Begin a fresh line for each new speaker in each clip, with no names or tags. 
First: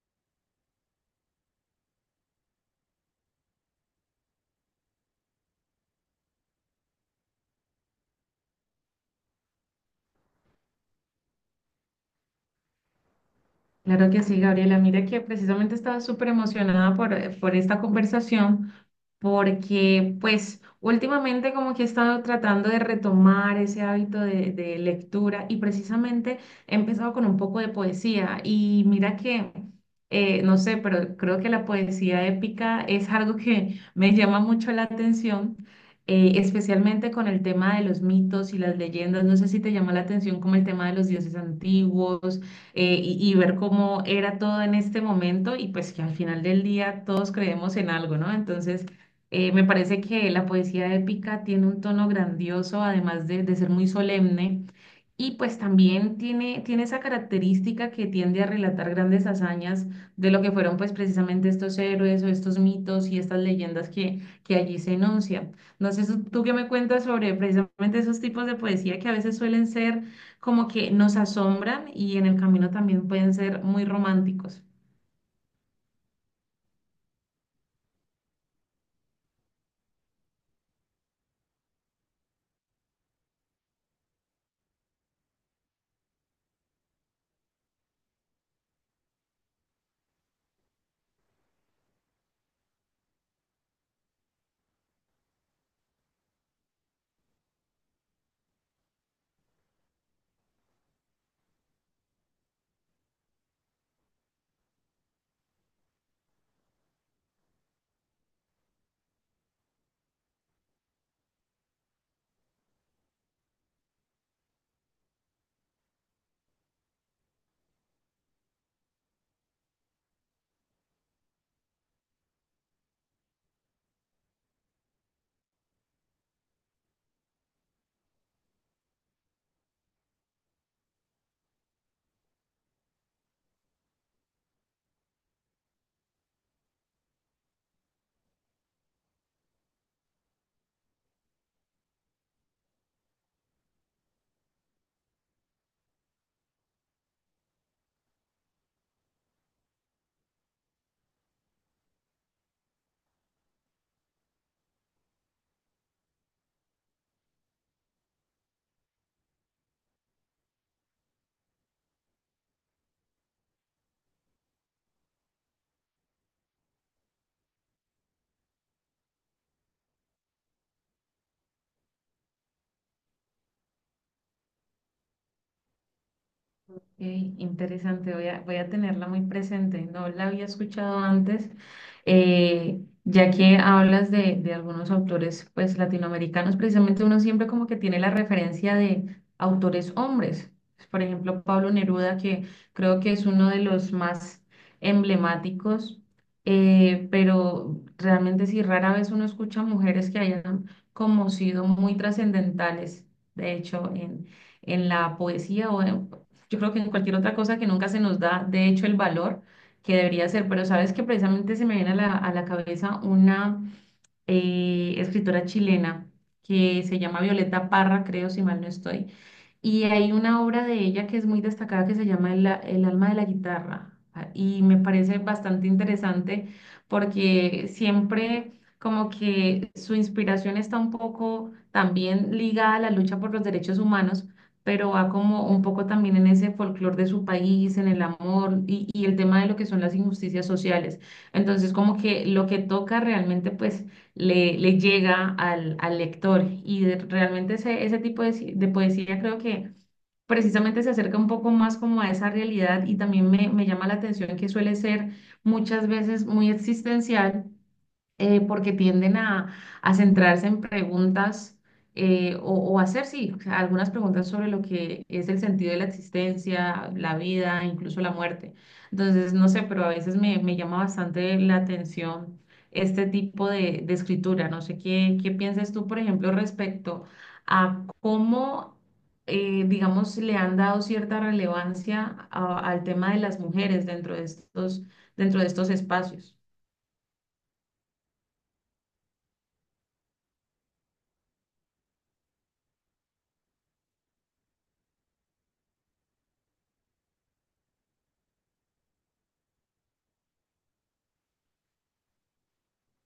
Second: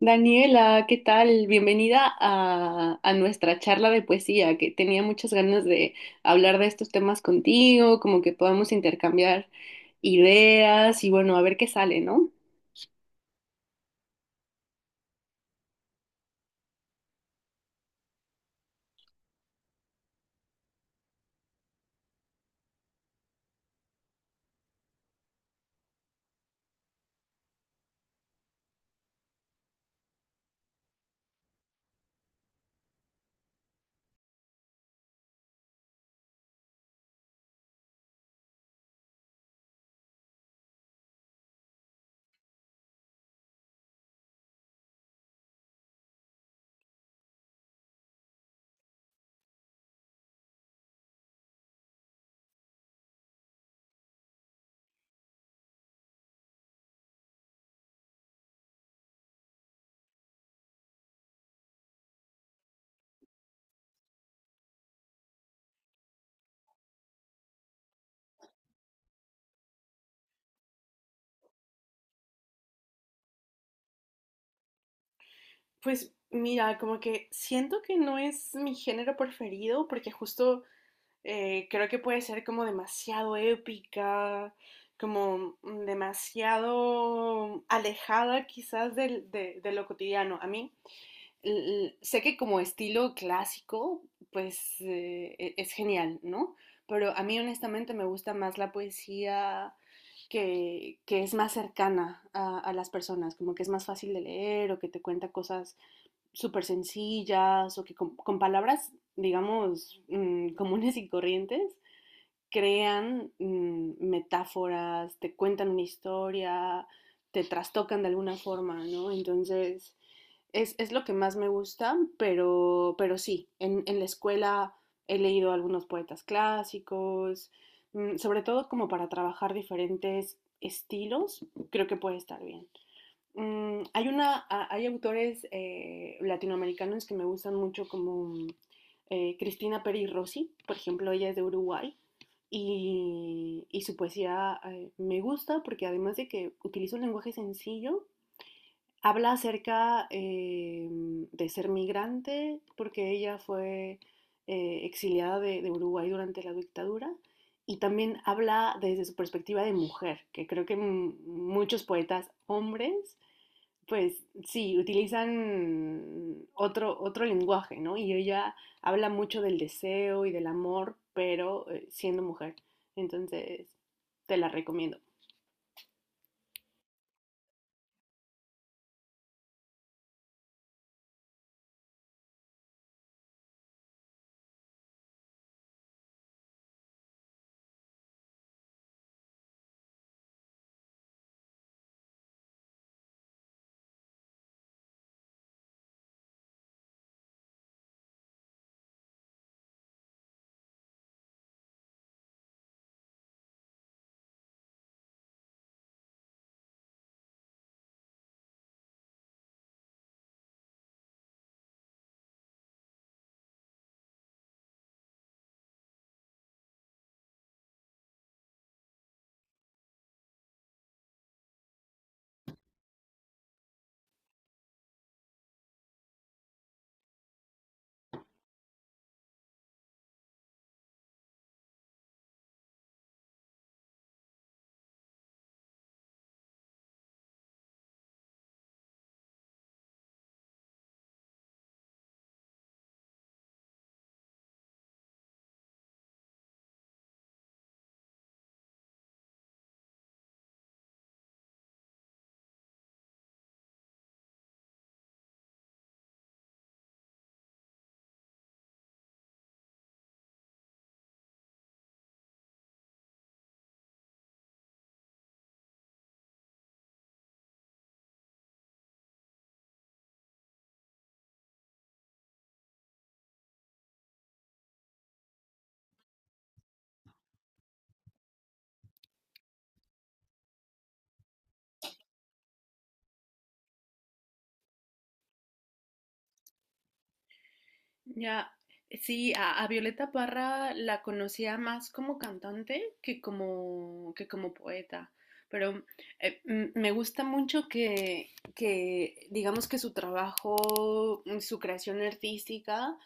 Daniela, ¿qué tal? Bienvenida a nuestra charla de poesía, que tenía muchas ganas de hablar de estos temas contigo, como que podamos intercambiar ideas y bueno, a ver qué sale, ¿no?
Claro que sí, Gabriela. Mira que precisamente estaba súper emocionada por esta conversación porque pues últimamente como que he estado tratando de retomar ese hábito de lectura y precisamente he empezado con un poco de poesía y mira no sé, pero creo que la poesía épica es algo que me llama mucho la atención, especialmente con el tema de los mitos y las leyendas. No sé si te llama la atención como el tema de los dioses antiguos y ver cómo era todo en este momento y pues que al final del día todos creemos en algo, ¿no? Entonces, me parece que la poesía épica tiene un tono grandioso, además de ser muy solemne. Y pues también tiene esa característica que tiende a relatar grandes hazañas de lo que fueron pues precisamente estos héroes o estos mitos y estas leyendas que allí se enuncian. No sé, tú qué me cuentas sobre precisamente esos tipos de poesía que a veces suelen ser como que nos asombran y en el camino también pueden ser muy románticos.
Pues mira, como que siento que no es mi género preferido porque justo creo que puede ser como demasiado épica, como demasiado alejada quizás de lo cotidiano. A mí sé que como estilo clásico, pues es genial, ¿no? Pero a mí honestamente me gusta más la poesía que es más cercana a las personas, como que es más fácil de leer o que te cuenta cosas súper sencillas o que con palabras, digamos, comunes y corrientes, crean metáforas, te cuentan una historia, te trastocan de alguna forma, ¿no? Entonces es lo que más me gusta, pero sí, en la escuela he leído algunos poetas clásicos, sobre todo como para trabajar diferentes estilos, creo que puede estar bien. Mm, hay, una, hay autores latinoamericanos que me gustan mucho como Cristina Peri Rossi, por ejemplo, ella es de Uruguay y su poesía me gusta porque además de que utiliza un lenguaje sencillo, habla acerca de ser migrante, porque ella fue exiliada de Uruguay durante la dictadura, y también habla desde su perspectiva de mujer, que creo que muchos poetas hombres, pues sí, utilizan otro lenguaje, ¿no? Y ella habla mucho del deseo y del amor, pero siendo mujer. Entonces, te la recomiendo.
Ey, interesante, voy a tenerla muy presente. No la había escuchado antes, ya que hablas de algunos autores pues latinoamericanos, precisamente uno siempre como que tiene la referencia de autores hombres. Por ejemplo, Pablo Neruda, que creo que es uno de los más emblemáticos, pero realmente sí, rara vez uno escucha mujeres que hayan como sido muy trascendentales, de hecho, en la poesía yo creo que en cualquier otra cosa que nunca se nos da, de hecho, el valor que debería ser. Pero sabes que precisamente se me viene a a la cabeza una escritora chilena que se llama Violeta Parra, creo, si mal no estoy. Y hay una obra de ella que es muy destacada que se llama El alma de la guitarra. Y me parece bastante interesante porque siempre como que su inspiración está un poco también ligada a la lucha por los derechos humanos, pero va como un poco también en ese folclore de su país, en el amor y el tema de lo que son las injusticias sociales. Entonces como que lo que toca realmente pues le llega al lector. Realmente ese tipo de poesía creo que precisamente se acerca un poco más como a esa realidad y también me llama la atención que suele ser muchas veces muy existencial porque tienden a centrarse en preguntas o hacer, sí, o sea, algunas preguntas sobre lo que es el sentido de la existencia, la vida, incluso la muerte. Entonces, no sé, pero a veces me llama bastante la atención este tipo de escritura. No sé qué piensas tú, por ejemplo, respecto a cómo... digamos, le han dado cierta relevancia al tema de las mujeres dentro de estos espacios.
Ya, sí, a Violeta Parra la conocía más como cantante que como poeta, pero me gusta mucho que digamos que su trabajo, su creación artística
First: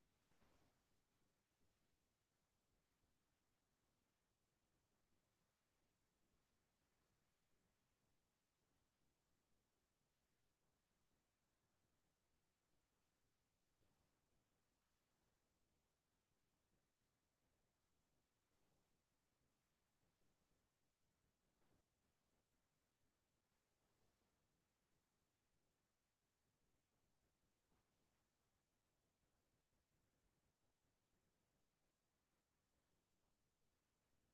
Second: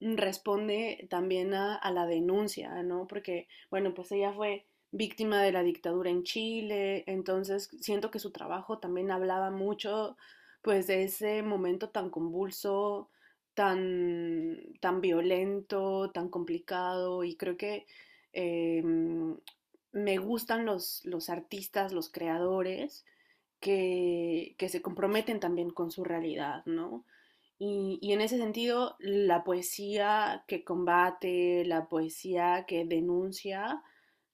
responde también a la denuncia, ¿no? Porque, bueno, pues ella fue víctima de la dictadura en Chile, entonces siento que su trabajo también hablaba mucho, pues, de ese momento tan convulso, tan violento, tan complicado, y creo que eh, me gustan los artistas, los creadores que se comprometen también con su realidad, ¿no? Y en ese sentido, la poesía que combate, la poesía que denuncia,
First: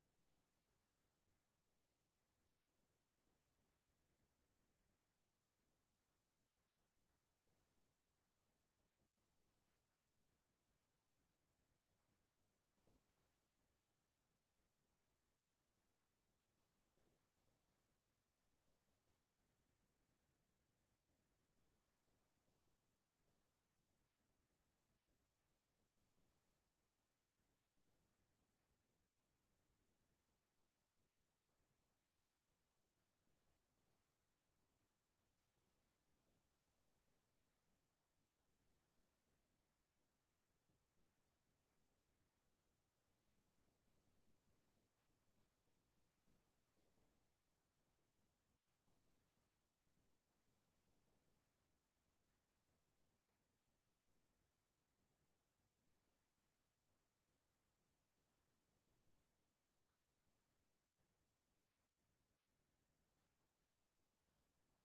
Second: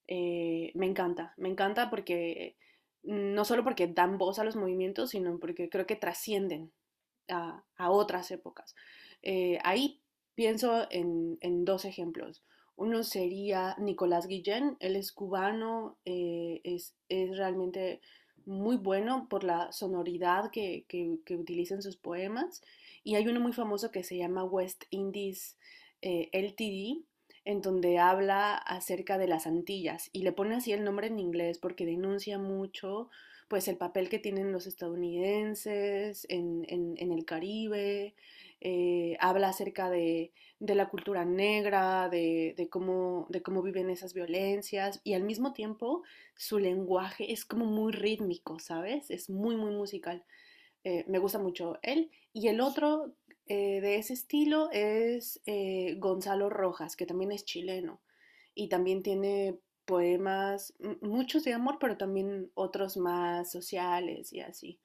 me encanta porque no solo porque dan voz a los movimientos, sino porque creo que trascienden a otras épocas. Ahí pienso dos ejemplos. Uno sería Nicolás Guillén, él es cubano, realmente muy bueno por la sonoridad que utiliza en sus poemas. Y hay uno muy famoso que se llama West Indies LTD, en donde habla acerca de las Antillas y le pone así el nombre en inglés porque denuncia mucho pues el papel que tienen los estadounidenses en el Caribe, habla acerca la cultura negra, de cómo viven esas violencias y al mismo tiempo su lenguaje es como muy rítmico, ¿sabes? Es muy, muy musical. Me gusta mucho él. Y el otro de ese estilo es Gonzalo Rojas, que también es chileno y también tiene poemas, muchos de amor, pero también otros más sociales y así.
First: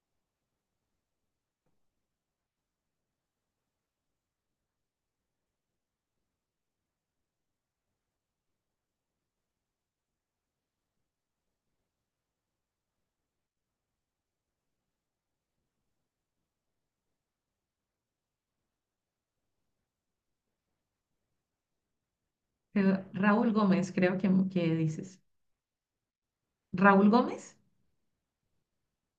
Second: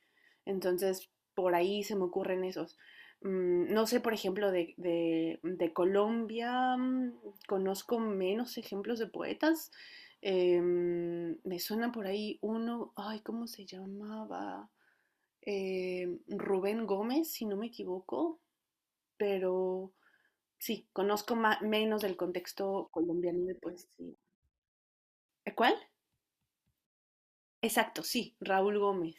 Entonces, por ahí se me ocurren esos. No sé, por ejemplo, de Colombia, conozco menos ejemplos de poetas. Me suena por ahí uno, ay, ¿cómo se llamaba? Rubén Gómez, si no me equivoco, pero sí, conozco menos del contexto colombiano
Raúl
de
Gómez,
poesía.
creo que dices.
¿Eh, cuál?
¿Raúl Gómez?
Exacto, sí, Raúl Gómez.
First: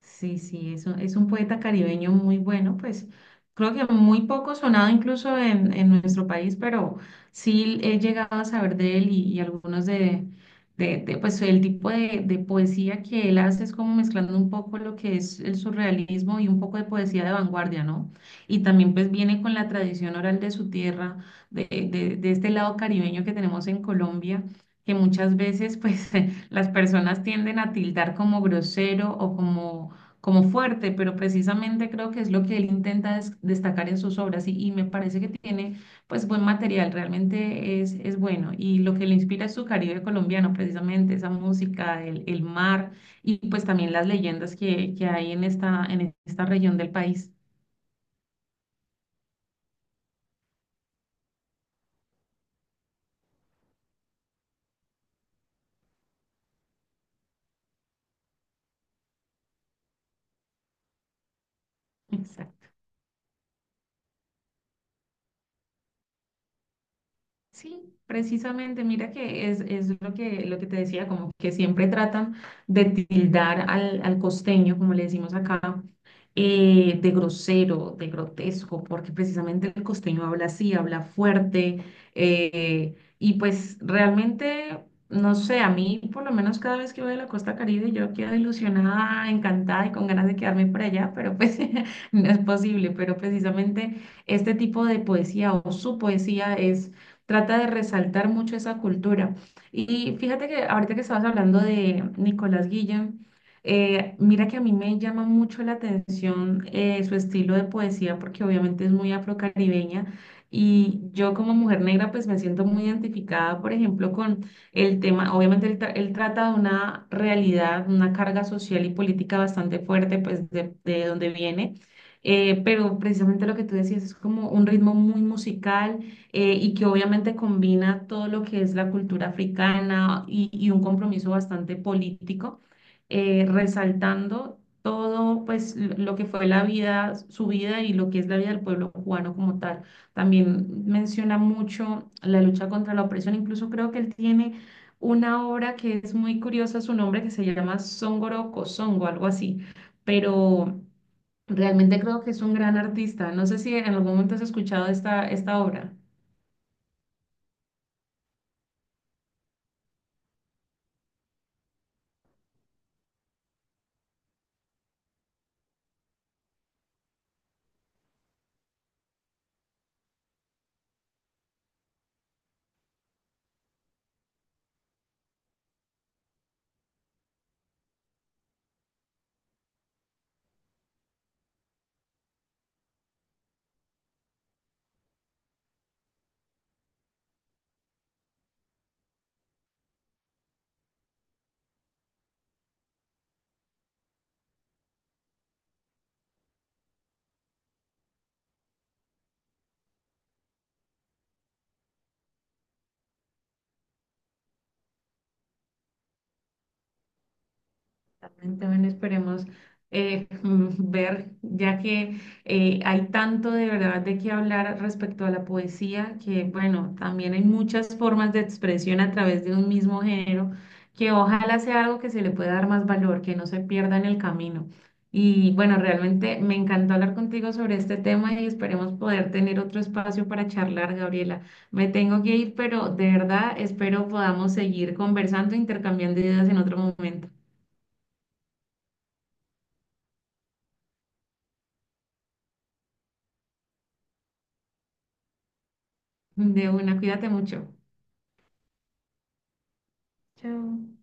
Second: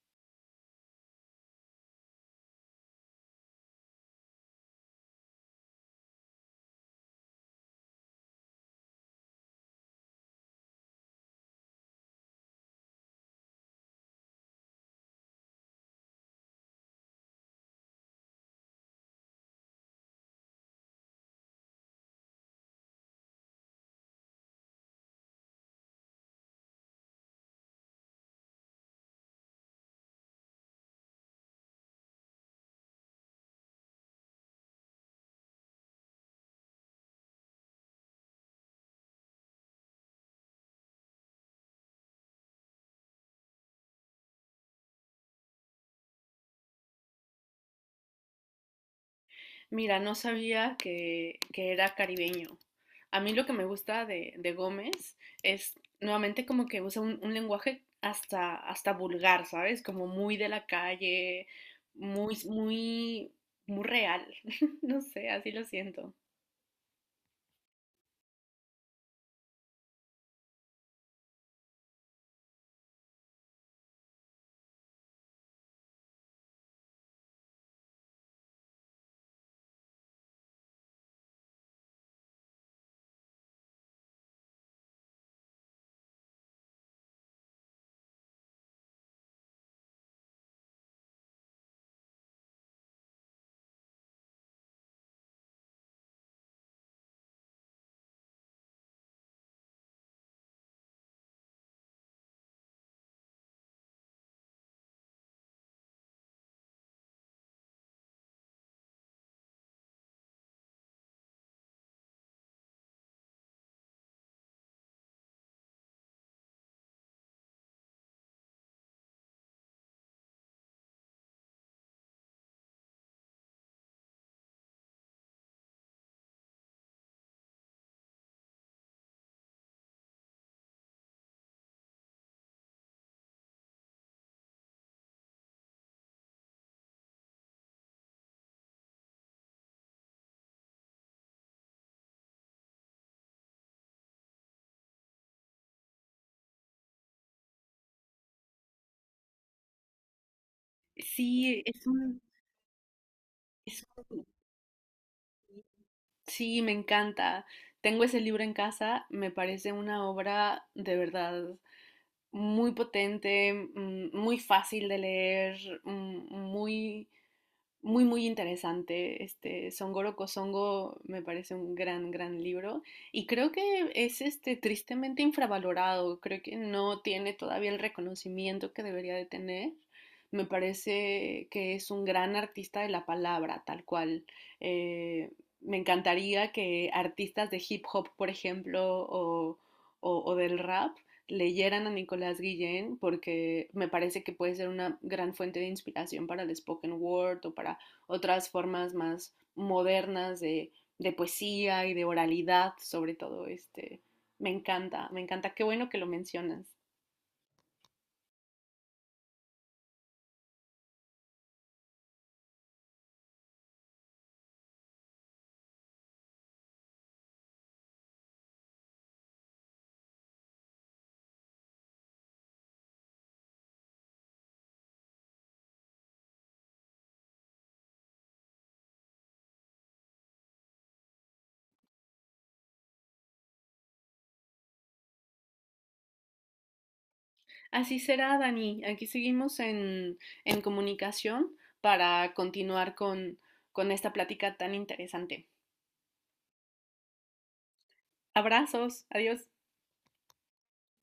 Sí, sí, es es un poeta caribeño muy bueno, pues creo que muy poco sonado incluso en nuestro país, pero sí he llegado a saber de él y algunos de, pues el tipo de poesía que él hace es como mezclando un poco lo que es el surrealismo y un poco de poesía de vanguardia, ¿no? Y también pues viene con la tradición oral de su tierra, de, de este lado caribeño que tenemos en Colombia, que muchas veces pues las personas tienden a tildar como grosero o como como fuerte, pero precisamente creo que es lo que él intenta destacar en sus obras y me parece que tiene pues buen material, realmente es bueno y lo que le inspira es su Caribe colombiano, precisamente esa música, el mar y pues también las leyendas que hay en esta región del país.
Mira, no sabía que era caribeño. A mí lo que me gusta de Gómez es nuevamente como que usa lenguaje hasta vulgar, ¿sabes? Como muy de la calle, muy,
Exacto.
muy, muy real. No sé, así lo siento.
Sí, precisamente, mira que es lo lo que te decía, como que siempre tratan de tildar al costeño, como le decimos acá, de grosero, de grotesco, porque precisamente el costeño habla así, habla fuerte, y pues realmente, no sé, a mí por lo menos cada vez que voy a la Costa Caribe yo quedo ilusionada, encantada y con ganas de quedarme por allá, pero pues no es posible, pero precisamente este tipo de poesía o su poesía es trata de resaltar mucho esa cultura. Y fíjate que ahorita que estabas hablando de Nicolás Guillén, mira que a mí me llama mucho la atención su estilo de poesía, porque obviamente es muy afrocaribeña. Y yo como mujer negra, pues me siento muy identificada, por ejemplo, con el tema, obviamente él trata de una realidad, una carga social y política bastante fuerte, pues de donde viene. Pero precisamente lo que tú decías es como un ritmo muy musical y que obviamente combina todo lo que es la cultura africana y un compromiso bastante político, resaltando todo pues lo que fue la vida, su vida y lo que es la vida del pueblo cubano como tal. También menciona mucho la lucha contra la opresión, incluso creo que él tiene una obra que es muy curiosa, su nombre que se llama Songoro Songo, algo así, pero
Sí,
realmente creo que es un gran artista. No sé si
es
en algún
un
momento has escuchado esta obra.
Sí, me encanta. Tengo ese libro en casa, me parece una obra de verdad muy potente, muy fácil de leer, muy, muy interesante. Este Songoro Kosongo me parece un gran, gran libro y creo que es este, tristemente infravalorado. Creo que no tiene todavía el reconocimiento que debería de tener. Me parece que es un gran artista de la palabra, tal cual. Eh, me encantaría que artistas de hip hop, por ejemplo, o del rap, leyeran a Nicolás Guillén porque me parece que puede ser una gran fuente de inspiración para el spoken word o para otras formas más modernas de poesía y de oralidad, sobre todo. Este, me encanta, me encanta. Qué bueno que lo mencionas.
Exactamente, bueno, esperemos ver, ya que hay tanto de verdad de qué hablar respecto a la poesía, que bueno, también hay muchas formas de expresión a través de un mismo género, que ojalá sea algo que se le pueda dar más valor, que no se pierda en el camino. Y bueno, realmente me encantó hablar contigo sobre este tema y esperemos poder tener otro espacio para charlar, Gabriela. Me tengo que ir, pero de verdad espero podamos seguir conversando, intercambiando ideas en otro momento.
Así será, Dani. Aquí seguimos en comunicación para continuar con esta plática tan interesante.
De una, cuídate mucho.
Abrazos, adiós.
Chao.